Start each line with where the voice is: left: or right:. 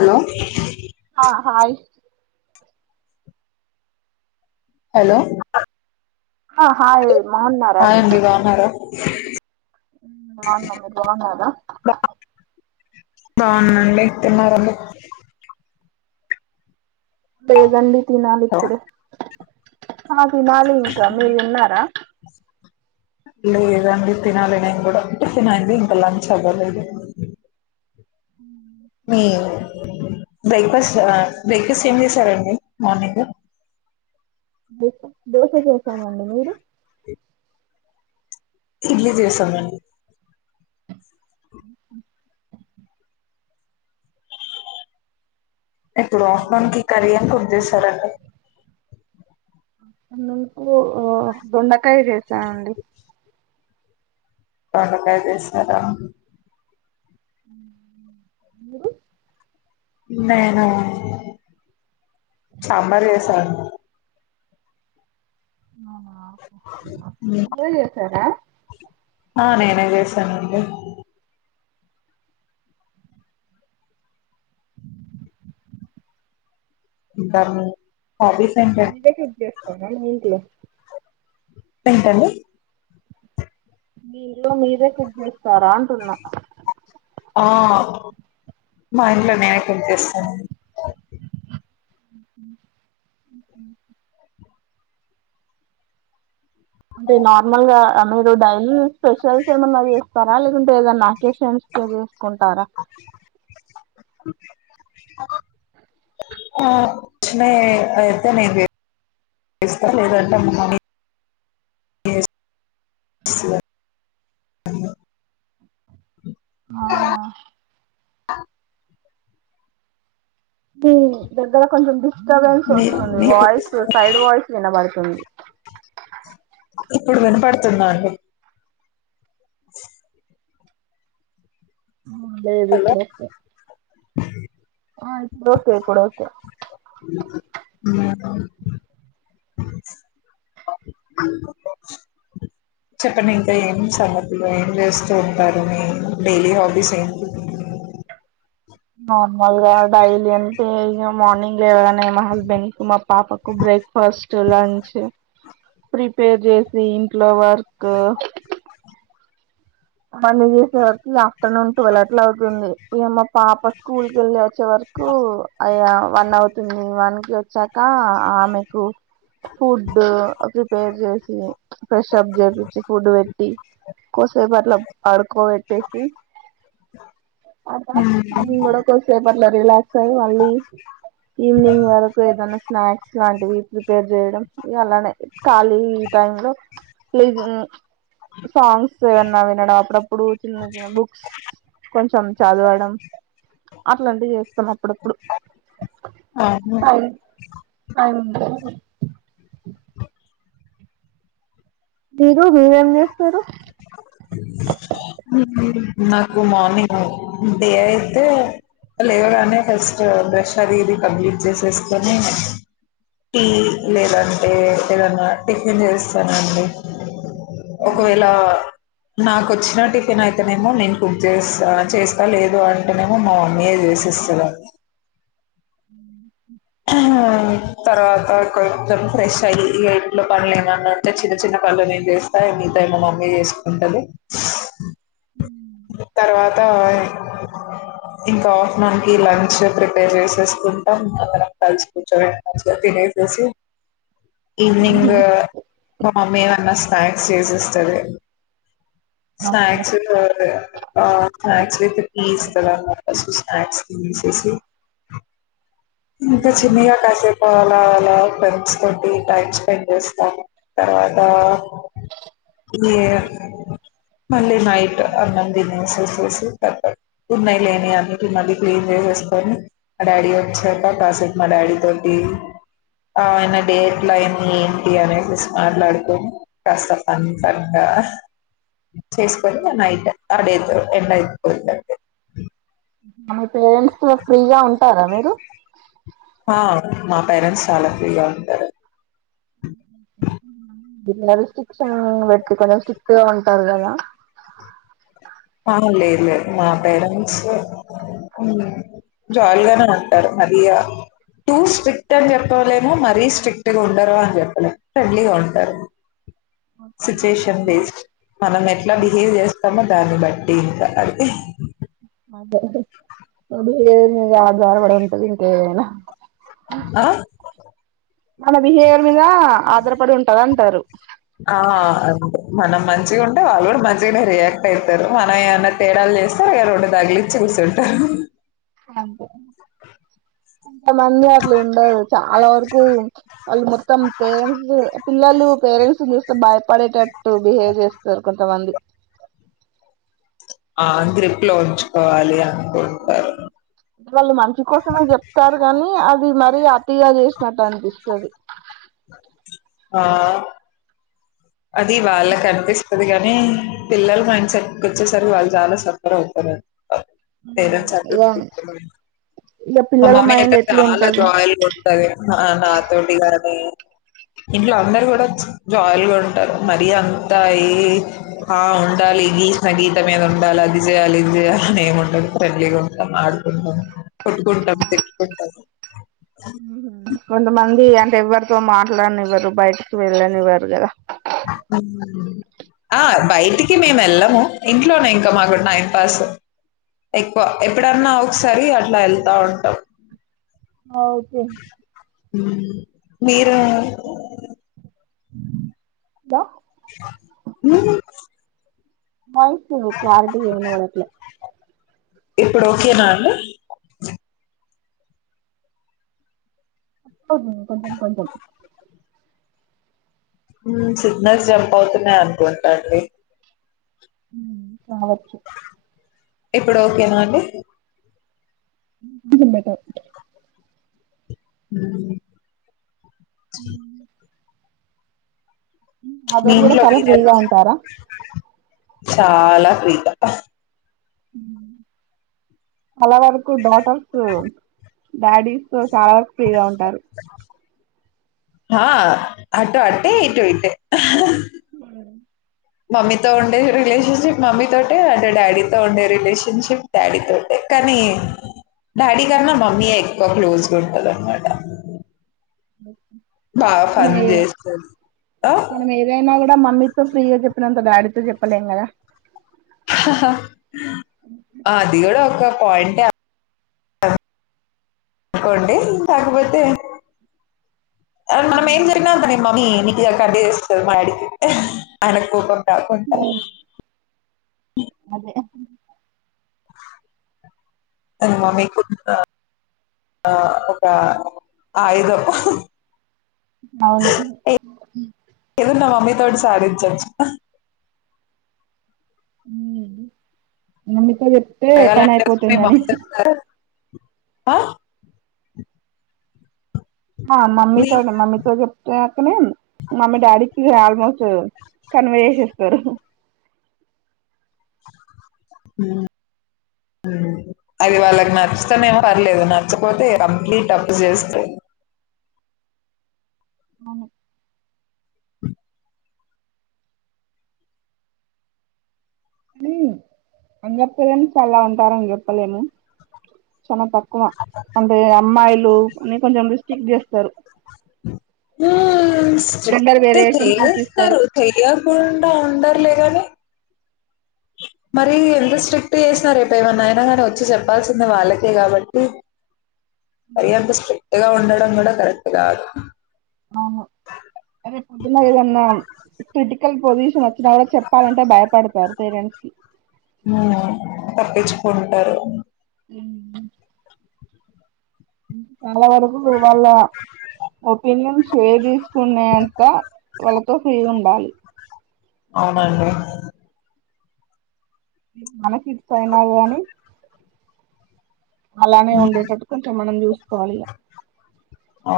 left: Hello
right: ఆ hi
left: hello
right: ఆ hi మాగున్నారా అండి
left: అ
right: బన్నా మీరు బాగున్నారా
left: బావుందండి తిన్నారండి
right: లేదండి తినాలు
left: హలో
right: ఇప్పుడు అ తినాలి ఇంకా మీరు తిన్నారా
left: లేదండి తినాలి నేను కూడా టిఫిన్ అయింది ఇంకా లంచ్ అవ్వలేదు
right: ఉ
left: మీ బ్రేక్ఫాస్ట్ బ్రేక్ఫాస్ట్ ఏం చేశారంండి మార్నింగ్
right: ద దోశ చేసామండి మీరు
left: ఇడ్లీ చేసా అండి ఇప్పుడు మనకి కర్రీ ఏం కుక్ క చేేశారండి
right: అందుూ ఆ దొండ కై చేశా అండి
left: దొండకాదేశార
right: మీరు
left: నేనా సాంబారు చేసాను
right: అవునా మీరే చేసారా
left: ఆ నేనే చేశానండి డర్ము
right: [inaudible] [inaudible]
left: ఏంటండి
right: మీర ఇల్లో మీరే కుక్ చేస్తారా అంటున్నా
left: ఆ మా ఇంట్లో నేనే కుక్ చేస్తాను
right: అంటే నార్మల్గా మీరు డైలీ స్పెషల్స్ ఏమన్నా చే స్తారా లేకుంటే ఏదన్నా టేషన్ కే చేసుకుంటారా
left: ఆ వచ్చినయి అయితే నేనుచే [inaudible] స్తా లేదంటే మా మమ్మి అ
right: అవునా
left: ఆ
right: దగ్గర కొంచెం డిస్టర్బెన్స్
left: మీ
right: వస్తుంది
left: మీకు
right: వాయిస్ సైడ్ వాయిస్ వినబడుతుంది
left: ఇప్పుడు వినపడుతుందా అండి
right: ఉమ్ లేదిప్పుడే
left: అ
right: ఆ ఇప్పుడు ఓకే ఇప్పుడు ఓకే
left: చెప్పండి ఇంకా ఏం సంగతులు ఏం చేస్తూ ఉంటారు మీ డైలీ హాబీస్ ఏంటి
right: నార్మల్గా డైలీ అంటే ఇగ మార్నింగ్ లేవగన్ నే హస్బెండ్ కు మా పాపకు breakfast lunch prepare చేసి ఇంట్లో వ ఉ క్కు పని చేసే వరకి ఆఫ్టర్నూన్ టువల్ అట్లా అవుతుంది ఇయమ పాప స్కూల్ కెళ్ళి వచ్చే వరకు అయ వన్ అవుతుంది వన్ కి వచ్చా కి ఆమెకు ఫుడ్ ప్రిపేర్ చేసి ఫ్రెషప్ చేపిచ్చి ఫుడ్ పెట్టి కోసేపట్ [inaudible] పడుకోట్టేసి నేను కూడా కొసేపు పర్లే రిలా సారి, మళ్ళీ ఈవినింగ్ వరకు ఏదనా స్నాక్స్లాంటివి ప్రిపేర్ చేయడం. ఇగ అలానే ఖాళీ టైంలో ప్లీజ్ సాంగ్స్ ఏమన్నా, వి [unintelligible] అప్పుడప్పుడు చిన్న చిన్న బుక్స్
left: అవును
right: [inaudible] [unintelligible] ఊగు ఏం చేస్తారు
left: నాకు మార్నింగ్ డే అయితే, లేవగానే ఫస్ట్ బ్రష్ అది, ఇది కంప్లీట్ చేసేసుకొని. టీ లేదంటే ఏదన్నా టిఫిన్ చేస్తానండి ఒకవేళ నాకొచ్చిన టిఫిన్ అయితేనేమో నేను కుక్ చేస చేస్తా, లేదు అంటేనేమో మా మమ్మీయే చేసేస్తది. అ ఆ తర్వాత కొంచెం ఫ్రెష్ అయ్యి, ఇంట్లో పనులేమన్నా ఉంటే చిన్న, చిన్న పనులు నేను చేస్తా. మిగతాయి మా మమ్మీ చేసుకుంటది. తర్వాత ఇంకా ఆఫ్నూన్ కి లంచ్ ప్రిపేర్ చేసేసుకుంటాం, అందరం కలిసి కూర్చోని మంచిగా తినేసేసి.
right: మీ
left: ఈవినింగ్ మా మమ్మీ ఏమన్నా స్నాక్ సే సిస్టర్ స్నాక్స్ [inaudible] ఆ స్నాక్స్ విత్ టీ ఇస్తన్నాను ఫస్ట్ స్నాక్స్ తినేసేసి ఇంకా చిన్నయ్య కాసే ప పల ఫ్రెండ్స్ తోటి టైమ్ స్పెండ్ చేస్తాం, తర్వాత ఈ. మండే నైట్ దినేసేసేసి కతం ఉన్నాయి, లేనియి అన్నిటి మళ్ళీ క్లీన్ చేసేసుకొని. మా డాడీ వచ్చాక కాసేపు మా డాడీ తోటి, ఆయన డేట్లు ఆయన్ని ఎమీ ఈ అనేసేసి మాట్లాడుకోని కాస్త ఫన్ ఫన్ గా చేసుకొని మా నై డే తో ఎండ్ అయి పో త ది.
right: మ [unintelligible] పేరెంట్స్ తో ఫ్రీగా ఉంటారా మీరు
left: హ మా పేరెంట్స్ చాలా ఫ్రీగా ఉంటారు.
right: [inaudible] ఇలా రిస్ట్రిక్షన్ బెట్టి కొందరు స్ట్రిక్ట్ గా ఉంటారు. గదా?
left: ఆ లేదులేదు మా పేరెంట్స్ జాలిగానే ఉంటారు. మరి య టూ స్ట్రిక్ట్ అని చెప్పలేము, మరీ స్ట్రిక్ట్ గా ఉండరు అని చెప్పలేము, ఫ్రెండ్లీగా ఉంటారు. సిచ్యుయేషన్ బేస్డ్ మనం ఎట్లా బిహేవ్ చేస్తామో దాన్నిబట్ దీనికా అండి
right: అదే అ ఆ ద్వార బడ ఉంటది ఇంకేడైనా
left: ఆ
right: మన బిహేవయర్ మీద అదర పడి ఉంటది అంటారు
left: ఆ మనం మంచిగా ఉంటే వాళ్ళు కూడా మంచిగానే రియాక్ట్ అయితరు మనం ఏమన్నా తేడాలు జేస్తే అ రెండు తగిలిచ్చి కుసబెడుతరు
right: అంతే అంతమంది అట్లు ఉండదు చాలా వరకు వాళ్ళు మొత్తం పేరెంట్స్ పిల్లలు పేరెంట్స్ చూస్తే బాయ్ పడేటట్టు బిహేవ్ జేస్తరు కొంతమంది
left: ఆ గ్రిప్ లో ఉంచుకోవాలి అ
right: వాళ్ళు మంచి కోసమే జెప్తారు గాని అది మరి అతీగా చేసినట్టు అనిపిస్తది
left: ఆ అది వాళ్ళ కనిపిస్త్ స్తది కాని పిల్లలు మైండ్ సెట్ వచ్చేసరి వాళ్ళు చాలా సఫర్ అవుతారు పేరెంట్స్
right: ఇగ
left: అందుకే స్ట్రిక్ట్ గా ఉంటారు
right: ఇగ
left: మా
right: పిల్లల
left: మమ్మీ
right: మైండ్
left: అయితే
right: ఎట్లా
left: చాలా
right: ఉంటది
left: జాయిల్గా ఉంటది ఆ నాతోటి గాని ఇంట్లో అందరు గూడ జాయిల్గ ఉం మరి అంతా ఈ ఆ ఉండాలి గీసిన గీత మీద ఉండాలి అది జేయాలి ఇది జేయాలని ఏమిఉండదు ఫ్రెండ్లీగా ఉంటాం ఆడుకుంటాం కొట్టుకుంటాం తిట్టుకుంటాం
right: కొంతమంది అంటే ఎవ్వరితో మాట్లాడినివ్వరు బయటికి వెళ్ళనివ్వరు గదా
left: ఆ బయటికి మేము వెళ్ళము ఇంట్లోనే ఇంకా మాకు టైం పాస్ ఎక్కువ ఎప్పుడన్నా ఒకసారి అట్లా వెళ్తా ఉంటాం
right: ఆ ఒకే
left: మీరు
right: దా
left: [inaudible]
right: వాయిస్ నీది క్లారిటీగ వినపడట్లే
left: ఇప్పుడు ఒకేనా అండి
right: అ కొంచెం కొంచెం
left: సిగ్నల్స్ జంప్ అవుతున్నాయ అనుకుంటాండి
right: ఊ కావచ్చు
left: ఇప్పుడు ఒకేనాండి
right: బెటర్
left: [inaudible] [inaudible] మీ
right: మదరు గూడ
left: ఇంట్లో
right: చాలా
left: మీర
right: ఫ్రీగా ఉంటారా
left: చాలా ఫ్రీగా
right: మ్ చాలా వరకు డాటర్స్ దాడి సర్ చాలా వరకు ఫ్రీగా ఉంటారు
left: హా అటూ అటే ఇటు ఇటే
right: [inaudible]
left: మమ్మీతో ఉండే రిలేషన్షిప్ మమ్మీ తోటే అంటే డాడీతో ఉండే రిలేషన్షిప్ డాడీ తోటే కానీ డాడి కన్నా మమ్మీ ఏ ఎక్కవగా క్లోజ్ గా ఉంటంది అనమాట
right: [inaudible]
left: బాగా
right: మనం
left: ఫన్
right: ఏ
left: చేస్తది ఆ
right: మనం ఏదైనా మమ్మీతో ఫ్రీ గా చెప్పినంత డాడీతో చెప్పలేం కదా
left: ఆ అదికూడా ఒక పాయింట్ అనుకోండి కాకపోతే అ మనం ఏం జరిగిన కానీ మమ్మీ ఇక కట్ చేస్తాడు ఆడికి ఆయన కోపం కా కొంత
right: అదే
left: అ మమ్మీ కు ఆ ఒక ఐదు
right: అవును
left: తోడు సారి చచ్చ
right: హుమ్ నమ్మితే పని అయిపోతుందని
left: అ
right: ఆ
left: నీ
right: మమ్మీతోనే మమ్మీతో చెప్పినకనే మమ్మీ డాడీకి ఆల్మోస్ట్ కన్వే చేసేస్తారు
left: అది వాళ్ళకి నచ్చుతేనే ఏం పర్లేదు నచ్చపోతే కంప్లీట్ అప్పు చేస్తే
right: అందరి పేరెంట్స్ అలా ఉంటారు అని చెప్పలేము చాలా తక్కువ అంటే అమ్మాయిలు న కొంచెం థింక్ చేస్తరు
left: [inaudible]
right: జెండర్
left: స్ట్రిక్ట్
right: వేరియేషన్స్ చూపిస్తారు
left: చేస్తరు చేయకుండా ఉండరు లేగనే మరి ఎంత స్ట్రిక్ట్ చేసిన రేపు ఏమన్నా అయినా కానీ వచ్చి చెప్పాల్సిందే వాళ్ళకే కాబట్టి మరి అంత స్ట్రిక్ట్గా ఉండడం కూడా కరెక్ట్ కాదు
right: రేపు పొద్దున్న ఏదన్నా క్రిటికల్ పొజిషన్ వచ్చినా కూడా చెప్పాలంటే భయపడతారు పేరెంట్స్ కి
left: హ్మ్ తప్పించుకుంటారు
right: [inaudible] [inaudible] చాలా వరకు వాళ్ళ ఒపీనియన్ షేర్ చేసుకునే అంత వాళ్ళతో ఫ్రీ ఉండాలి
left: అవునండి
right: మనకి ఇ పైన ని అలానే ఉండేటట్టు కొంచెం మనం చూసుకోవాలి ఇ
left: ఆ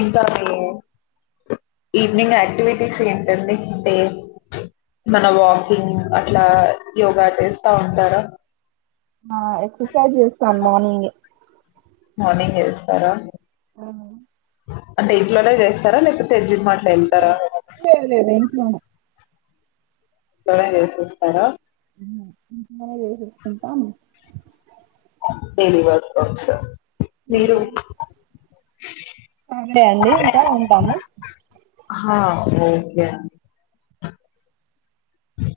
left: ఇంకా ఈవినింగ్ యాక్టివిటీస్ ఏంటండి అంటే మన వాకింగ్ అట్లా యోగా చేస్తా ఉంటారా
right: ఆ ఎక్సర్సైజ్ చేస్తాం మార్నింగ్
left: మార్నింగ్ చేస్తారా
right: ఆ
left: అంటే ఇంట్లోనే చేస్తారా లేకపోతే జిమ్ అట్లా వెళ్తారా చడ చేసిస్తారా
right: ఇంట్లోనే చేసేస్తుంటాం
left: డైలీ వర్కౌట్ మీరు
right: అంతే అండి ఇంకా ఉంటాము
left: హా ఓకే అ